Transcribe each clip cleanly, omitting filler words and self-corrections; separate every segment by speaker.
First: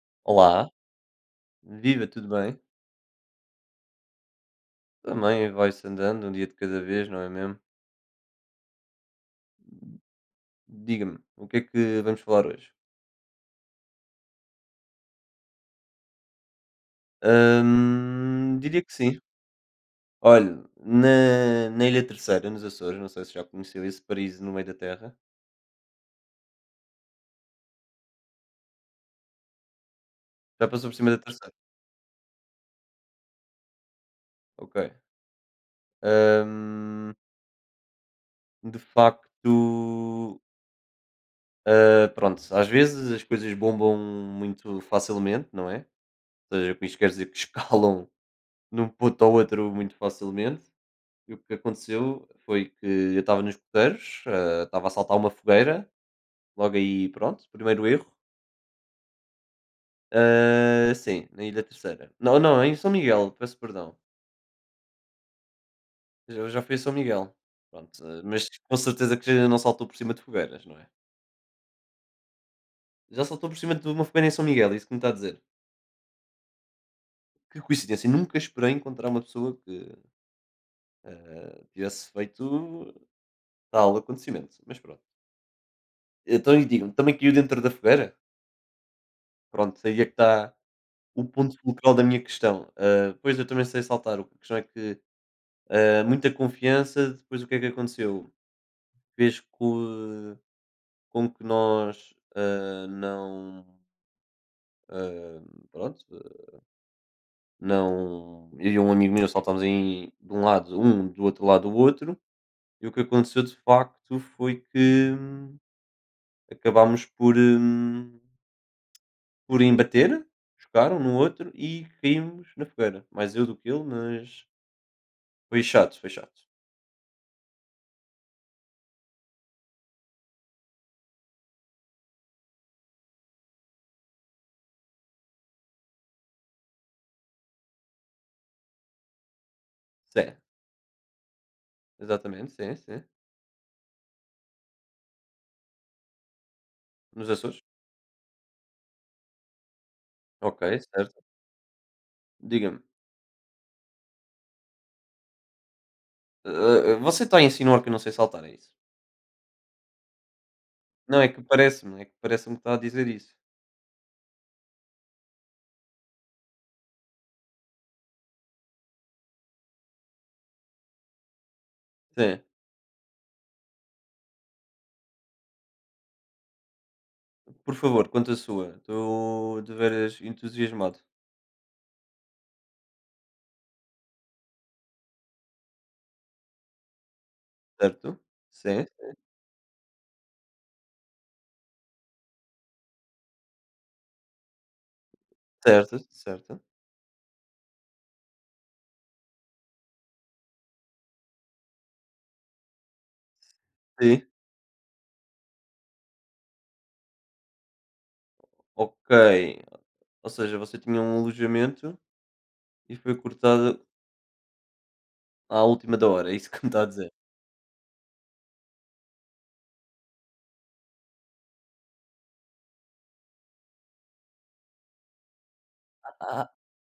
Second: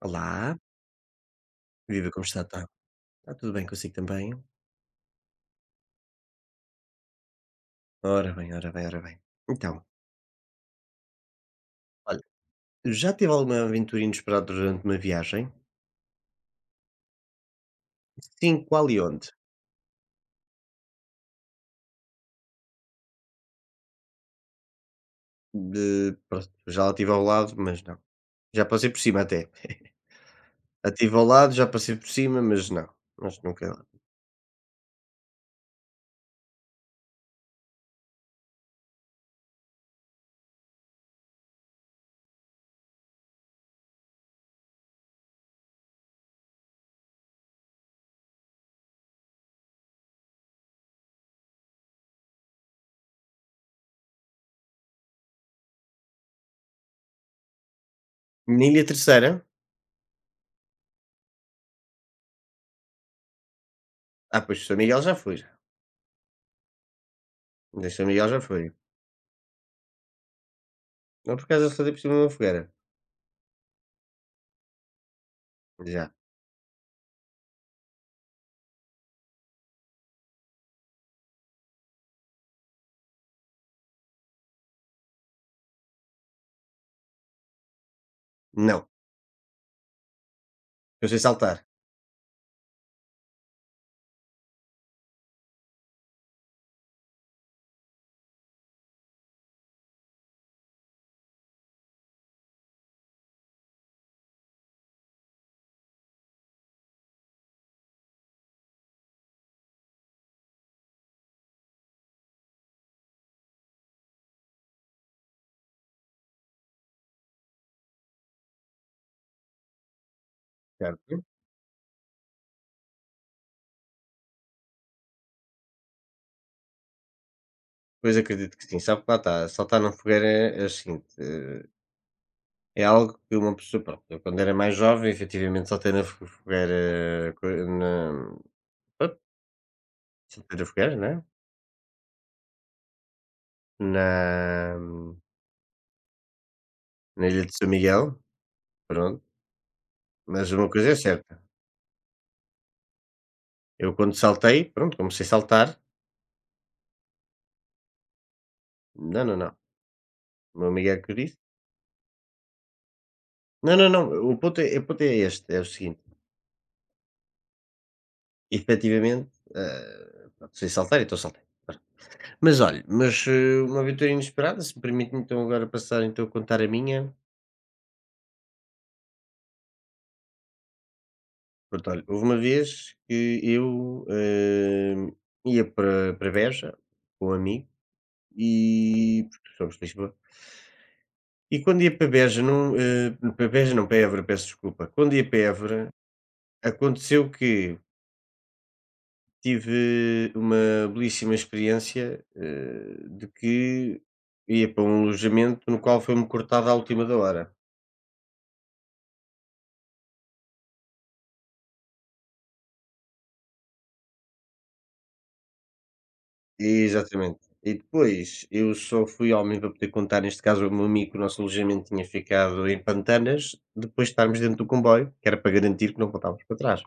Speaker 1: Olá,
Speaker 2: Olá, viva,
Speaker 1: viva, como
Speaker 2: tudo
Speaker 1: está?
Speaker 2: bem?
Speaker 1: Está tudo bem consigo também?
Speaker 2: Também vai-se andando, um dia de cada vez, não é mesmo?
Speaker 1: Ora bem, ora bem, ora bem. Então,
Speaker 2: Diga-me, o que é que
Speaker 1: olha,
Speaker 2: vamos falar hoje?
Speaker 1: já teve alguma aventura inesperada durante uma viagem? Sim,
Speaker 2: Diria
Speaker 1: qual
Speaker 2: que
Speaker 1: e
Speaker 2: sim.
Speaker 1: onde?
Speaker 2: Olha, na Ilha Terceira, nos Açores, não sei se já conheceu esse paraíso no meio da terra.
Speaker 1: Pronto, já lá tive ao lado, mas não. Já passei por cima até.
Speaker 2: Já passou
Speaker 1: Já
Speaker 2: por cima
Speaker 1: tive
Speaker 2: da
Speaker 1: ao
Speaker 2: Terceira?
Speaker 1: lado, já passei por cima, mas não. Mas nunca lá.
Speaker 2: Ok. Hum, de facto, pronto, às vezes as coisas bombam muito facilmente, não é? Ou seja, com isto quer dizer que escalam de um ponto ao outro muito facilmente. E o que aconteceu foi que eu estava nos coteiros, estava a saltar uma fogueira, logo aí, pronto, primeiro erro.
Speaker 1: Na Ilha Terceira?
Speaker 2: Ah, sim, na Ilha Terceira. Não, não, em São Miguel, peço perdão.
Speaker 1: Ah, pois, São Miguel já foi. Já.
Speaker 2: Eu já fui a São Miguel.
Speaker 1: De
Speaker 2: Pronto,
Speaker 1: São Miguel já
Speaker 2: mas
Speaker 1: foi.
Speaker 2: com certeza que já não saltou por cima de fogueiras, não é?
Speaker 1: Não, por acaso saltei por cima de uma fogueira.
Speaker 2: Já saltou por cima de uma fogueira em São Miguel, é isso que me está a dizer.
Speaker 1: Já.
Speaker 2: Que coincidência, nunca esperei encontrar uma pessoa que tivesse feito tal acontecimento. Mas pronto. Então, e digam-me, também caiu dentro da fogueira?
Speaker 1: Não.
Speaker 2: Pronto, aí é que está
Speaker 1: Eu sei
Speaker 2: o ponto
Speaker 1: saltar,
Speaker 2: fulcral da minha questão. Ah, pois, eu também sei saltar. A questão é que, muita confiança, depois o que é que aconteceu? Fez co com que nós, ah, não, ah, pronto, ah, não eu e um amigo meu saltámos de um lado um, do outro lado o outro, e o que aconteceu de facto foi que acabámos por embater, chocaram um no
Speaker 1: certo?
Speaker 2: outro e caímos na fogueira. Mais eu do que ele, mas foi chato, foi chato.
Speaker 1: Pois acredito que sim. Sabe que lá está. Saltar na fogueira é o seguinte. É algo que uma pessoa, pronto, eu quando era mais jovem, efetivamente saltei na fo fogueira, co na pronto,
Speaker 2: Sim,
Speaker 1: soltei na fogueira, né,
Speaker 2: exatamente, sim, sim.
Speaker 1: na na
Speaker 2: Nos
Speaker 1: ilha de
Speaker 2: Açores?
Speaker 1: São Miguel, pronto, mas
Speaker 2: Ok,
Speaker 1: uma coisa é
Speaker 2: certo.
Speaker 1: certa,
Speaker 2: Diga-me,
Speaker 1: eu quando saltei, pronto, comecei a saltar,
Speaker 2: você está a insinuar que eu não sei saltar, é isso?
Speaker 1: não, não, não, o meu amigo é que o
Speaker 2: Não,
Speaker 1: disse:
Speaker 2: é que parece-me que está a dizer isso.
Speaker 1: "Não, não, não, o ponto é este, é o seguinte, efetivamente, pronto, sei saltar, então saltei".
Speaker 2: Sim.
Speaker 1: Mas olha, uma aventura inesperada, se me permite, então agora passar então a contar a minha.
Speaker 2: Por favor, quanto à sua. Estou de veras entusiasmado,
Speaker 1: Pronto, olha, houve uma vez que eu, ia para Beja com um amigo,
Speaker 2: certo? Sim.
Speaker 1: e porque somos de Lisboa, e quando ia para Beja não, para Beja não, para Évora, peço desculpa. Quando ia para Évora,
Speaker 2: Certo, certo.
Speaker 1: aconteceu que tive uma belíssima experiência, de que
Speaker 2: Sim.
Speaker 1: ia para um alojamento no qual foi-me cortado à última da hora.
Speaker 2: Ok. Ou seja, você tinha um alojamento e foi cortada à última da hora, é isso que me está a dizer?
Speaker 1: Exatamente. E depois eu só fui ao MIM para poder contar, neste caso, o meu amigo que o nosso alojamento tinha ficado em Pantanas, depois de estarmos dentro do comboio, que era para garantir que não voltávamos
Speaker 2: Ah,
Speaker 1: para trás.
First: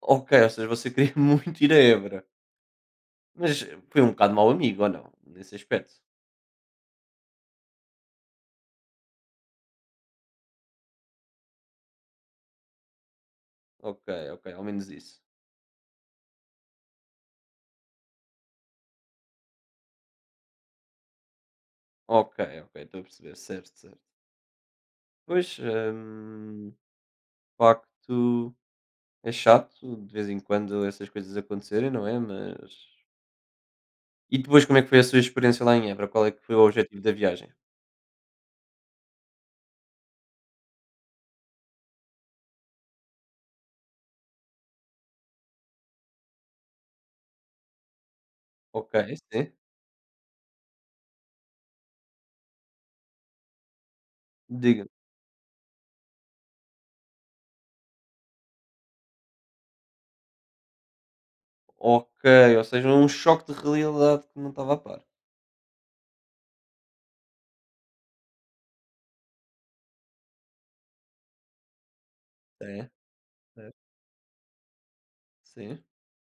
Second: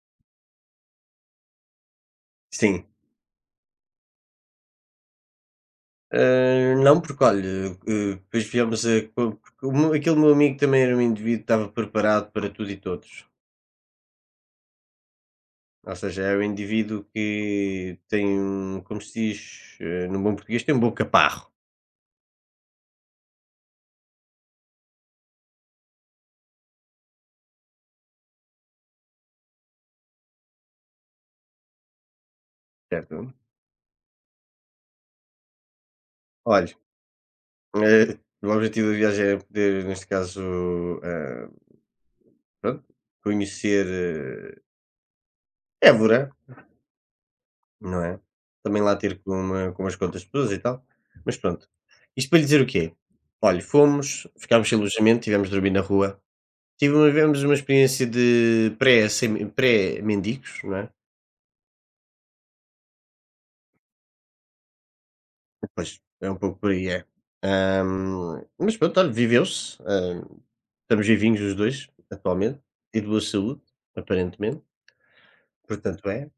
Speaker 2: ok, ou seja, você queria muito ir a Évora,
Speaker 1: Sim.
Speaker 2: mas foi um bocado mau amigo, ou não? Nesse aspecto?
Speaker 1: Ah, não, porque olha, depois viemos a. Porque aquele meu amigo também era um indivíduo que estava preparado para tudo e todos.
Speaker 2: Ok, ok, ao menos isso.
Speaker 1: Ou seja, é um indivíduo que tem, um, como se diz, num bom português, tem um bom caparro,
Speaker 2: Ok, ok, estou a perceber, certo, certo. Pois, de facto, é chato de vez em quando essas coisas acontecerem, não é? Mas.
Speaker 1: certo?
Speaker 2: E depois, como é que foi a sua experiência lá em Évora? Qual é que foi o
Speaker 1: Olha,
Speaker 2: objetivo da viagem?
Speaker 1: o objetivo da viagem era poder, neste caso, ah, pronto, conhecer, Évora, não é? Também
Speaker 2: Ok,
Speaker 1: lá ter
Speaker 2: sim,
Speaker 1: com umas quantas pessoas e tal, mas pronto. Isto para lhe dizer o quê? Olha, fomos, ficámos sem
Speaker 2: diga.
Speaker 1: alojamento, tivemos de dormir na rua, tivemos uma experiência de pré sem pré-mendigos, não é?
Speaker 2: Ok, ou seja, um choque de realidade que não estava a par.
Speaker 1: Pois, é um pouco por aí, é. Hã, mas pronto, olha, viveu-se, estamos vivinhos os 2 atualmente
Speaker 2: É
Speaker 1: e de boa saúde,
Speaker 2: certo,
Speaker 1: aparentemente,
Speaker 2: sim.
Speaker 1: portanto é.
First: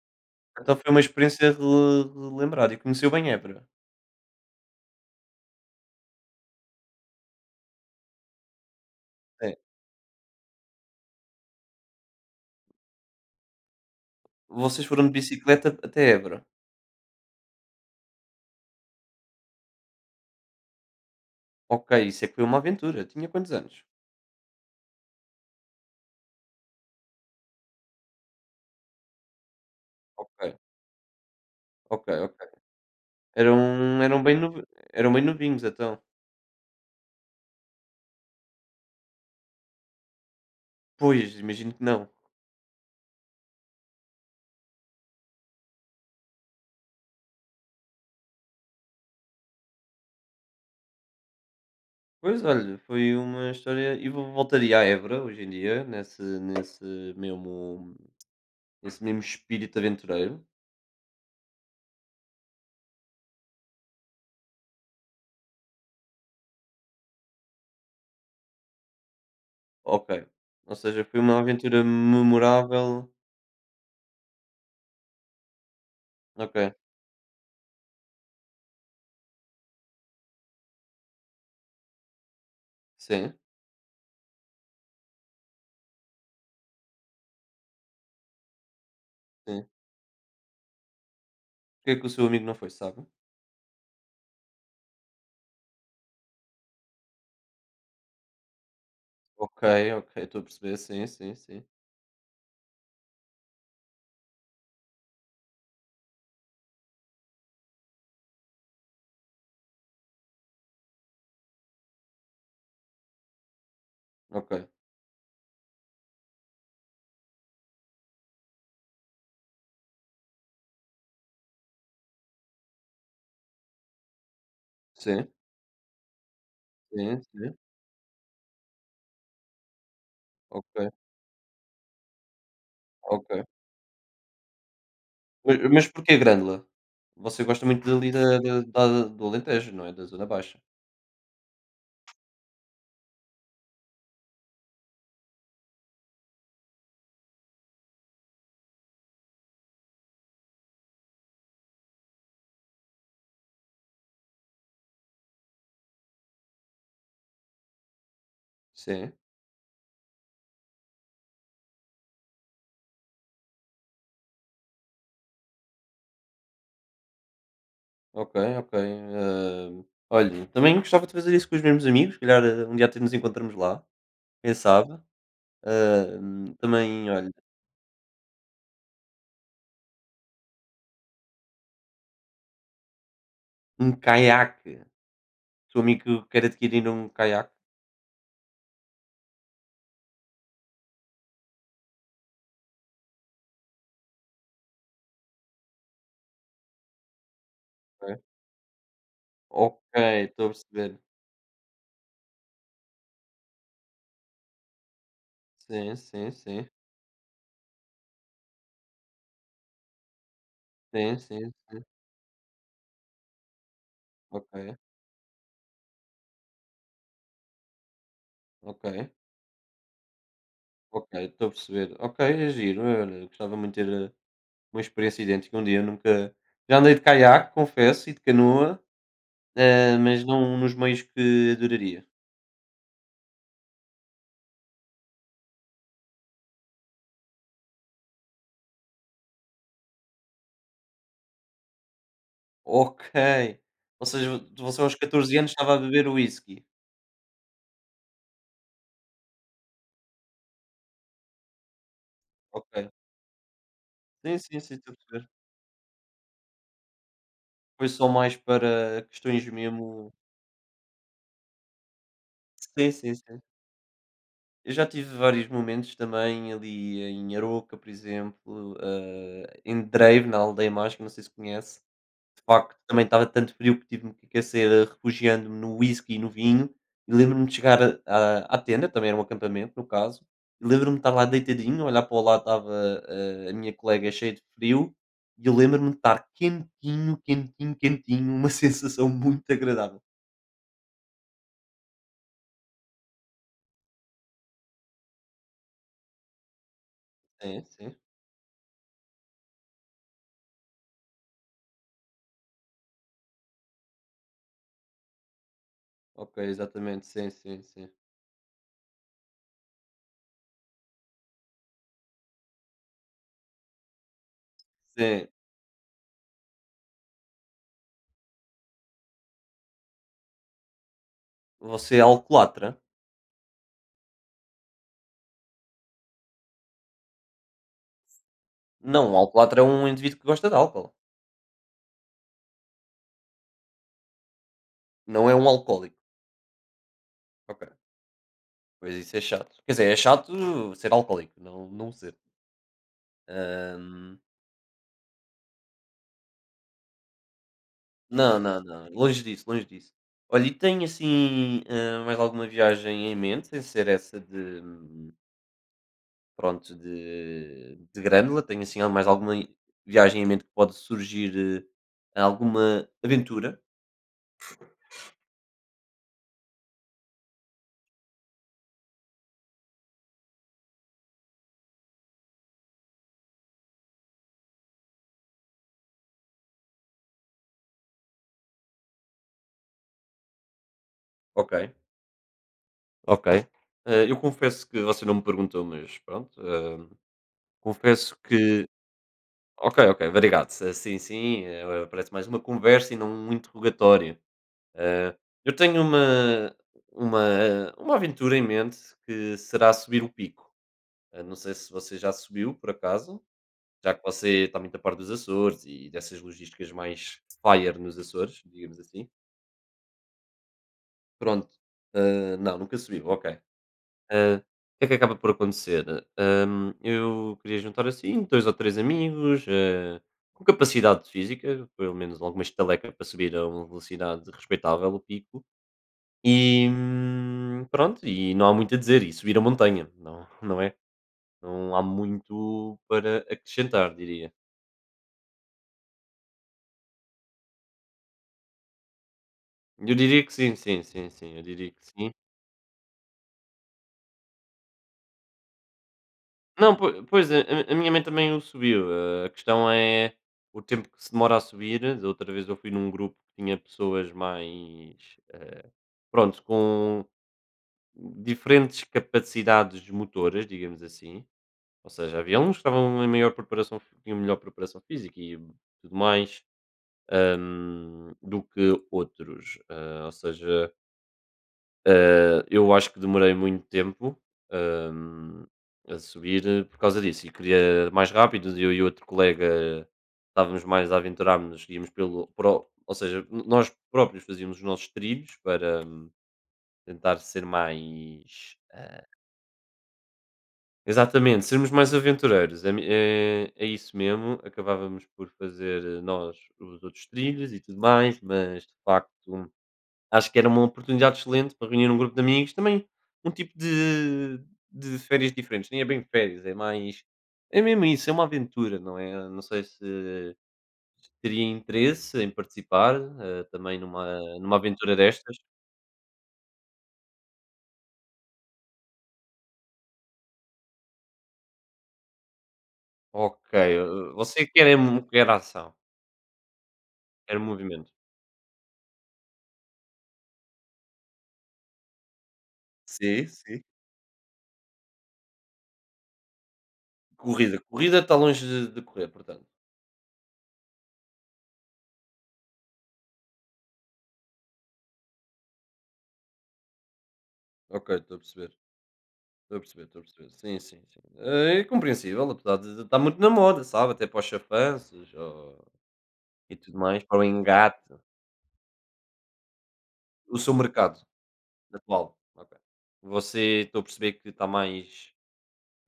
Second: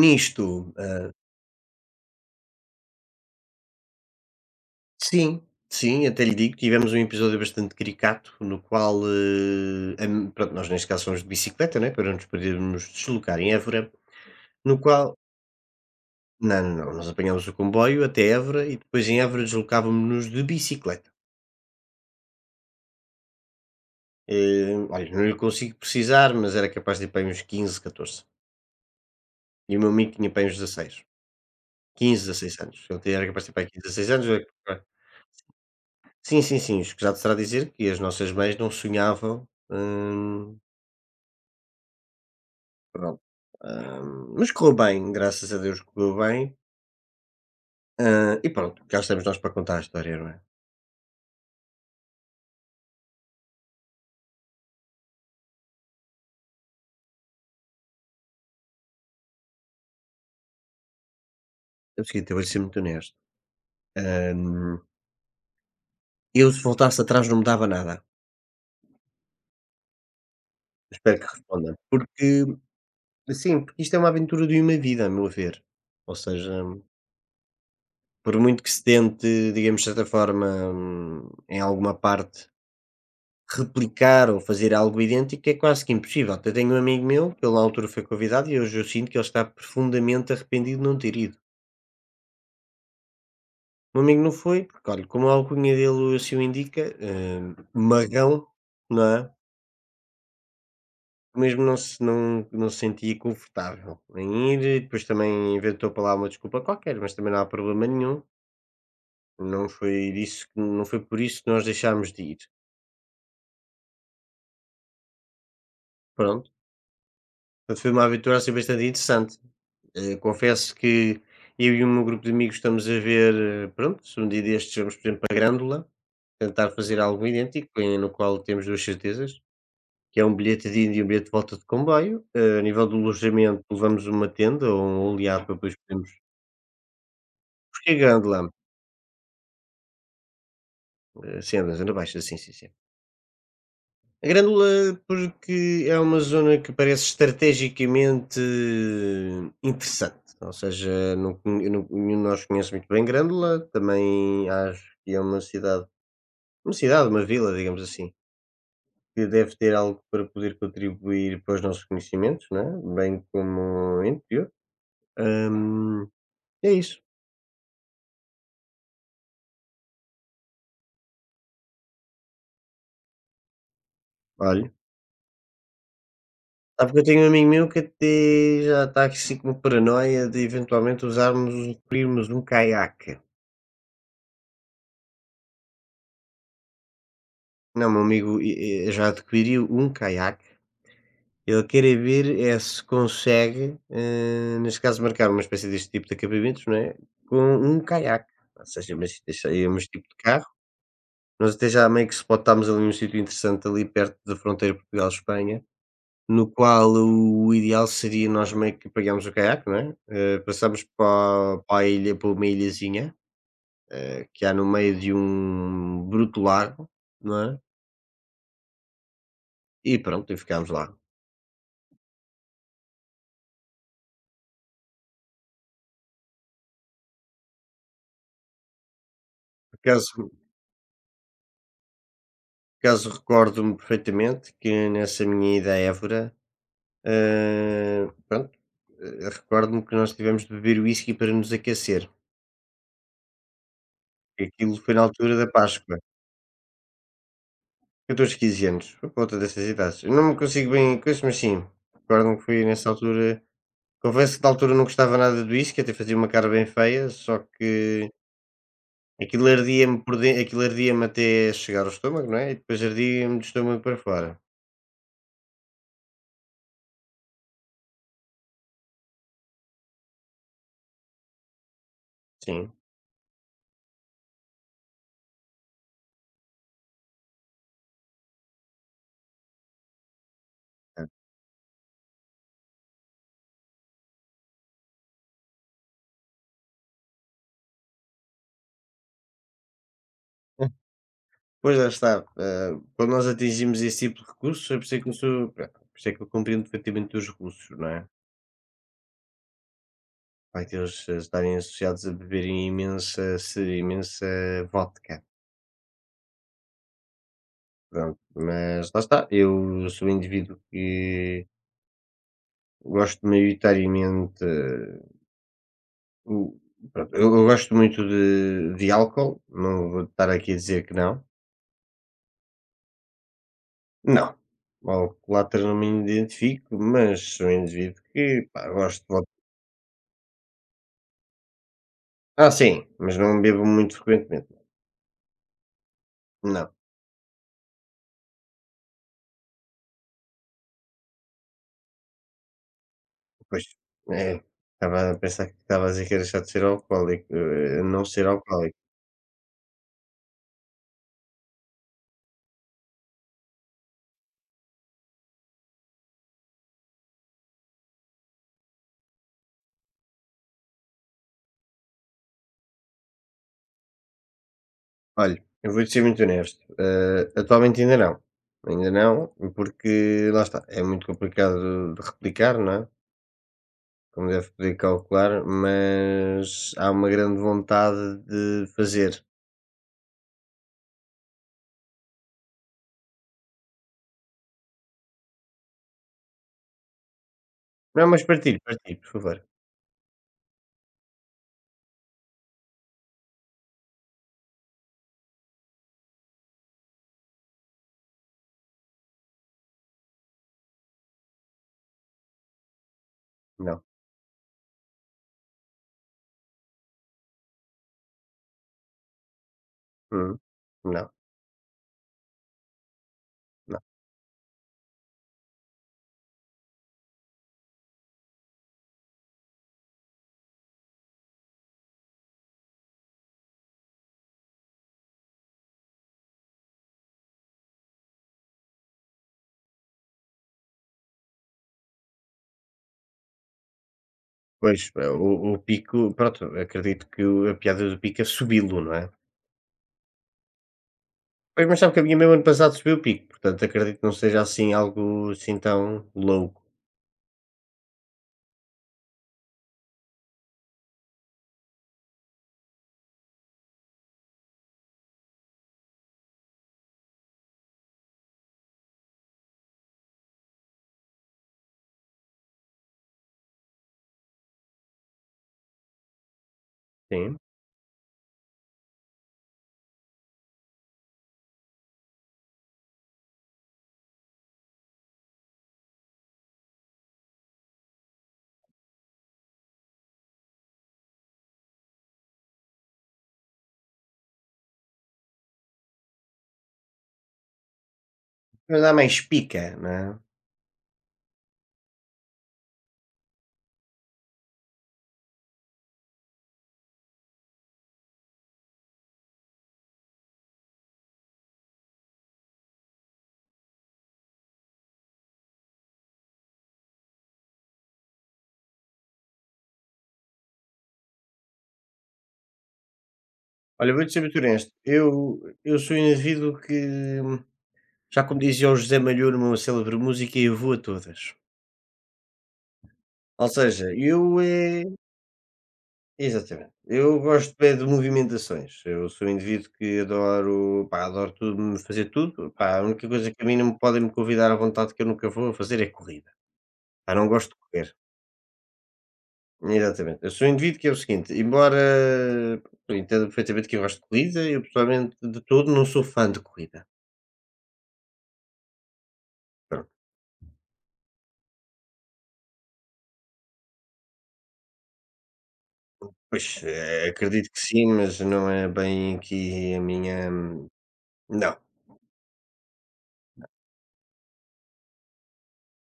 Speaker 1: Nisto.
Speaker 2: Então foi uma experiência relembrada e conheceu bem Évora.
Speaker 1: Sim, sim, até lhe digo, tivemos um episódio bastante caricato no qual,
Speaker 2: É,
Speaker 1: a mi pronto, nós neste caso fomos de bicicleta, né, para nos podermos deslocar em Évora, no
Speaker 2: vocês foram de
Speaker 1: qual
Speaker 2: bicicleta até Évora.
Speaker 1: não, não, não, nós apanhámos o comboio até Évora e depois em Évora deslocávamos nos de bicicleta.
Speaker 2: Ok, isso é que foi uma aventura. Tinha quantos anos?
Speaker 1: Olha, não lhe consigo precisar, mas era capaz de ir para aí uns 15, 14. E o meu amigo tinha para aí uns
Speaker 2: Ok,
Speaker 1: 16 anos,
Speaker 2: ok,
Speaker 1: 15,
Speaker 2: ok.
Speaker 1: 16 anos. Ele te era capaz de ter
Speaker 2: Eram
Speaker 1: para aí 15 anos, 16
Speaker 2: eram
Speaker 1: anos.
Speaker 2: bem novi eram bem novinhos então.
Speaker 1: Sim, sim, sim, escusado será dizer que as nossas mães não sonhavam,
Speaker 2: Pois, imagino que não.
Speaker 1: pronto. Mas correu bem, graças a Deus, correu bem. Ah, e pronto, cá estamos nós para contar a história, não é?
Speaker 2: Pois olha, foi uma história e vo voltaria a Évora hoje em dia mesmo nesse mesmo espírito aventureiro.
Speaker 1: É o seguinte, eu vou ser muito honesto. Ahm, eu, se voltasse atrás, não mudava nada.
Speaker 2: Ok. Ou seja,
Speaker 1: Espero
Speaker 2: foi
Speaker 1: que
Speaker 2: uma
Speaker 1: responda.
Speaker 2: aventura
Speaker 1: Porque,
Speaker 2: memorável.
Speaker 1: assim, porque isto é uma aventura de uma vida, a meu ver. Ou seja,
Speaker 2: Ok,
Speaker 1: por muito que se tente, digamos, de certa forma, em alguma parte,
Speaker 2: sim,
Speaker 1: replicar ou fazer algo idêntico, é quase que impossível. Até tenho um amigo meu, que ele na altura foi convidado, e hoje eu sinto que ele está
Speaker 2: sim.
Speaker 1: profundamente arrependido de não ter ido.
Speaker 2: Porque é que o seu amigo não foi, sabe?
Speaker 1: O meu amigo não foi, porque olha, como a alcunha dele assim o indica, Magão, não é?
Speaker 2: Ok, ok, estou a perceber, sim, sim,
Speaker 1: Mesmo
Speaker 2: sim.
Speaker 1: não se, Não, não se sentia confortável em ir, e depois também inventou para lá uma desculpa qualquer, mas também não há problema nenhum. Não foi por isso que nós deixámos de ir.
Speaker 2: Ok.
Speaker 1: Pronto. Portanto, foi uma aventura assim bastante interessante. Confesso que eu e o meu grupo de amigos estamos a ver, pronto, se um dia destes vamos, por exemplo,
Speaker 2: Sim,
Speaker 1: para a Grândola, tentar fazer
Speaker 2: sim,
Speaker 1: algo
Speaker 2: sim.
Speaker 1: idêntico, no qual temos duas certezas. Que é um bilhete de
Speaker 2: Ok,
Speaker 1: ida e um bilhete de volta de comboio. A nível do
Speaker 2: ok.
Speaker 1: alojamento, levamos uma tenda ou um oleado para
Speaker 2: Mas
Speaker 1: depois
Speaker 2: mas
Speaker 1: podermos.
Speaker 2: porquê Grândola? Você gosta muito
Speaker 1: Porque a
Speaker 2: dali da
Speaker 1: Grândola,
Speaker 2: da da do Alentejo, não é? Da zona baixa.
Speaker 1: sim, na zona baixa, sim, sim, sim. A Grândola, porque é uma zona que parece estrategicamente interessante, ou seja, não conhe eu não nenhum de nós conhece muito bem Grândola, também acho que é uma cidade, uma vila, digamos assim,
Speaker 2: Sim,
Speaker 1: que deve ter algo para poder contribuir para os nossos conhecimentos, não é, bem como interior. Hum, É isso.
Speaker 2: ok, ok. Hã, olhe, também gostava de fazer isso com os mesmos amigos, se calhar um dia até nos encontramos lá, quem
Speaker 1: Olha.
Speaker 2: sabe. Hã,
Speaker 1: Sabe que eu
Speaker 2: também,
Speaker 1: tenho um
Speaker 2: olha,
Speaker 1: amigo meu que até já está assim com uma paranoia de eventualmente usarmos, adquirirmos um caiaque.
Speaker 2: um caiaque, seu amigo quer adquirir um caiaque,
Speaker 1: Não, meu amigo e já adquiriu um caiaque. Ele quer é ver é se consegue, neste caso, marcar uma espécie deste tipo de acampamentos, não é, com um
Speaker 2: ok.
Speaker 1: caiaque. Ou seja, mas isso aí é
Speaker 2: Ok,
Speaker 1: mas tipo de
Speaker 2: estou
Speaker 1: carro.
Speaker 2: a perceber.
Speaker 1: Nós até já meio que spotámos ali um sítio interessante ali perto da fronteira Portugal-Espanha.
Speaker 2: Sim, sim,
Speaker 1: No
Speaker 2: sim.
Speaker 1: qual o ideal seria nós meio que pegámos o caiaque, não é? Passámos
Speaker 2: Sim, sim, sim.
Speaker 1: para a ilha, para uma ilhazinha, que há no
Speaker 2: Ok,
Speaker 1: meio de um bruto lago, não é?
Speaker 2: ok.
Speaker 1: E pronto, e ficámos lá.
Speaker 2: Ok, estou a perceber. Ok, é giro. Olha, gostava muito de ter uma experiência idêntica um dia. Nunca. Já andei de caiaque, confesso, e de canoa,
Speaker 1: Por
Speaker 2: mas
Speaker 1: acaso
Speaker 2: não nos meios que adoraria.
Speaker 1: por acaso recordo-me perfeitamente que nessa minha ida a Évora, pronto, recordo-me que nós tivemos de beber whisky para nos aquecer.
Speaker 2: Ok. Ou seja, você
Speaker 1: Aquilo
Speaker 2: aos
Speaker 1: foi na altura
Speaker 2: 14 anos
Speaker 1: da
Speaker 2: estava a
Speaker 1: Páscoa.
Speaker 2: beber whisky.
Speaker 1: Eu 15 anos, por conta dessas idades. Eu não me consigo bem com coisa, mas sim, recordo-me que foi
Speaker 2: Ok.
Speaker 1: nessa altura. Confesso
Speaker 2: Sim,
Speaker 1: que na
Speaker 2: sim,
Speaker 1: altura
Speaker 2: sim,
Speaker 1: não
Speaker 2: estou a
Speaker 1: gostava
Speaker 2: perceber.
Speaker 1: nada do whisky, até fazia uma cara bem feia, só
Speaker 2: Foi só
Speaker 1: que
Speaker 2: mais para questões mesmo.
Speaker 1: aquilo ardia-me até chegar ao estômago, não é? E depois
Speaker 2: Sim, sim,
Speaker 1: ardia-me
Speaker 2: sim.
Speaker 1: do estômago para fora.
Speaker 2: Eu já tive vários momentos também ali em Aroca, por exemplo, em Drave, na Aldeia Mágica, não sei se conhece. De
Speaker 1: Sim.
Speaker 2: facto, também estava tanto frio que tive-me que aquecer, refugiando-me no whisky e no vinho. E lembro-me de chegar a à tenda, também era um acampamento no caso, e lembro-me de estar lá deitadinho, olhar para o lado estava, a minha colega cheia de frio, e eu lembro-me de estar quentinho, quentinho, quentinho, uma sensação muito agradável.
Speaker 1: Pois lá está, quando nós atingimos esse tipo de recursos, por isso é que eu compreendo perfeitamente os
Speaker 2: Sim,
Speaker 1: russos, não
Speaker 2: sim.
Speaker 1: é? Vai que eles estarem associados a beberem imensa se- imensa vodka.
Speaker 2: Ok, exatamente. Sim, sim, sim.
Speaker 1: Pronto, mas lá está, eu sou um indivíduo que gosto maioritariamente.
Speaker 2: Sim.
Speaker 1: O Pronto, eu gosto muito de álcool, não vou estar aqui a dizer que não.
Speaker 2: Você é alcoólatra?
Speaker 1: Não, alcoólatra não me identifico, mas sou um indivíduo que, pá, gosto de
Speaker 2: Não, um
Speaker 1: vodka.
Speaker 2: alcoólatra é um indivíduo que gosta de álcool,
Speaker 1: Ah, sim, mas não bebo muito frequentemente.
Speaker 2: não é um alcoólico.
Speaker 1: Não,
Speaker 2: Ok. Pois isso é chato. Quer dizer, é chato ser alcoólico, não, não ser.
Speaker 1: pois,
Speaker 2: Ahm,
Speaker 1: é, estava a pensar que estava a dizer que era chato ser alcoólico, não ser
Speaker 2: não, não,
Speaker 1: alcoólico.
Speaker 2: não. Longe disso, longe disso. Olha, e tem assim mais alguma viagem em mente, sem ser essa de pronto, de Grândola? Tem assim mais alguma viagem em mente que pode surgir alguma aventura?
Speaker 1: Olha, eu vou-te ser muito honesto, atualmente ainda não, porque lá está, é muito complicado de replicar, não é? Como deve poder calcular, mas há uma grande vontade de fazer.
Speaker 2: Ok, ok. Ah, eu confesso que você não me perguntou, mas pronto.
Speaker 1: Não,
Speaker 2: Confesso
Speaker 1: mas partilhe,
Speaker 2: que
Speaker 1: partilhe, por favor.
Speaker 2: ok, ok, obrigado. Sim, sim, parece mais uma conversa e não um interrogatório. Eh, eu tenho uma aventura em mente que será subir o pico. Eh, não sei se você já subiu, por acaso,
Speaker 1: Não.
Speaker 2: já que você está muito a par dos Açores e dessas logísticas mais fire nos Açores, digamos assim.
Speaker 1: Uhum. Não,
Speaker 2: Pronto, não, nunca subiu, ok.
Speaker 1: não.
Speaker 2: Hã, o que é que acaba por acontecer? Hã, eu queria juntar assim 2 ou 3 amigos, com capacidade física, pelo menos alguma estaleca para subir a uma velocidade respeitável o pico, e, pronto, e não há muito a dizer, e subir a montanha, não não é? Não há muito para acrescentar, diria.
Speaker 1: Pois, o pico, pronto, acredito que o a piada do pico é subi-lo, não é?
Speaker 2: Eu diria que sim, sim, sim, sim, eu
Speaker 1: Pois,
Speaker 2: diria
Speaker 1: mas
Speaker 2: que
Speaker 1: sabe que a
Speaker 2: sim.
Speaker 1: minha mesmo ano passado subiu o pico, portanto acredito que não seja assim algo assim tão louco.
Speaker 2: Não, po pois, a minha mãe também o subiu, a questão é o tempo que se demora a subir. Da outra vez eu fui num grupo que tinha pessoas mais, eh, pronto, com diferentes capacidades motoras, digamos assim. Ou seja, havia uns que estavam em maior preparação f tinham melhor preparação física e tudo mais,
Speaker 1: Sim.
Speaker 2: do que outros. Hã, ou seja, eu acho que demorei muito tempo, hum, a subir, por causa disso, e queria mais rápido, eu e outro colega estávamos mais a aventurar-nos, íamos ou seja, nós próprios fazíamos os nossos trilhos para tentar ser mais,
Speaker 1: Mas dá mais pica, não é?
Speaker 2: exatamente, sermos mais aventureiros, é, é, é isso mesmo, acabávamos por fazer nós os outros trilhos e tudo mais, mas de facto acho que era uma oportunidade excelente para reunir um grupo de amigos, também um tipo de férias diferentes, nem é bem férias, é mais é mesmo isso, é uma aventura, não é? Não sei se teria interesse em participar, também
Speaker 1: Olha, vou-te ser muito
Speaker 2: numa
Speaker 1: honesto,
Speaker 2: aventura destas?
Speaker 1: eu sou um indivíduo que, já como dizia o José Malhoa numa célebre música, eu vou a todas.
Speaker 2: Ok,
Speaker 1: Ou seja, eu
Speaker 2: você quer é
Speaker 1: é
Speaker 2: mo quer ação,
Speaker 1: Exatamente, eu
Speaker 2: quer
Speaker 1: gosto é de
Speaker 2: movimento.
Speaker 1: movimentações, eu sou um indivíduo que adoro, pá, adoro tudo, fazer tudo, pá, a única
Speaker 2: Sim,
Speaker 1: coisa que a mim
Speaker 2: sim.
Speaker 1: não me podem me convidar à vontade que eu nunca vou fazer é corrida, pá, não gosto
Speaker 2: Corrida,
Speaker 1: de correr,
Speaker 2: corrida está longe de correr, portanto.
Speaker 1: exatamente, eu sou um indivíduo que é o seguinte, embora eu entendo perfeitamente que eu gosto de corrida, eu pessoalmente de todo não sou fã de corrida,
Speaker 2: Ok, estou a perceber, estou a perceber,
Speaker 1: pronto,
Speaker 2: estou a perceber. Sim, sim, sim. Eh, é compreensível, apesar de estar muito na moda, sabe, até para os chafanços e
Speaker 1: pois,
Speaker 2: tudo mais, para o
Speaker 1: acredito que
Speaker 2: engate,
Speaker 1: sim, mas não é bem aqui a minha
Speaker 2: o seu
Speaker 1: hum,
Speaker 2: mercado
Speaker 1: Não,
Speaker 2: atual. Ok. Você estou a perceber que está mais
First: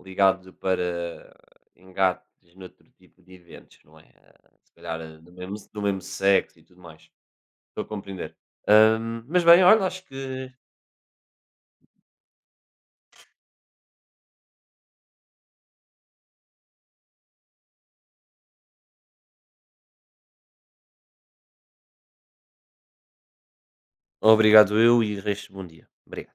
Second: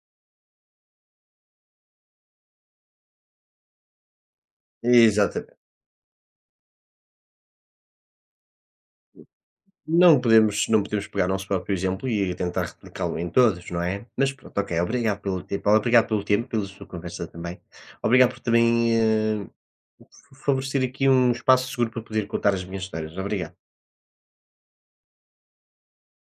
Speaker 2: ligado para engates noutro tipo de eventos, não é? Ah, se calhar
Speaker 1: exatamente.
Speaker 2: do mesmo sexo e tudo mais. Estou a compreender. Mas bem, olha, acho que.
Speaker 1: Não podemos pegar nosso próprio exemplo e ir tentar replicá-lo em todos, não é? Mas pronto, ok, obrigado pelo tempo, pela sua conversa também. Obrigado por também, favorecer aqui um espaço seguro para poder contar as minhas histórias. Obrigado.
Speaker 2: Obrigado eu e resto bom dia. Obrigado.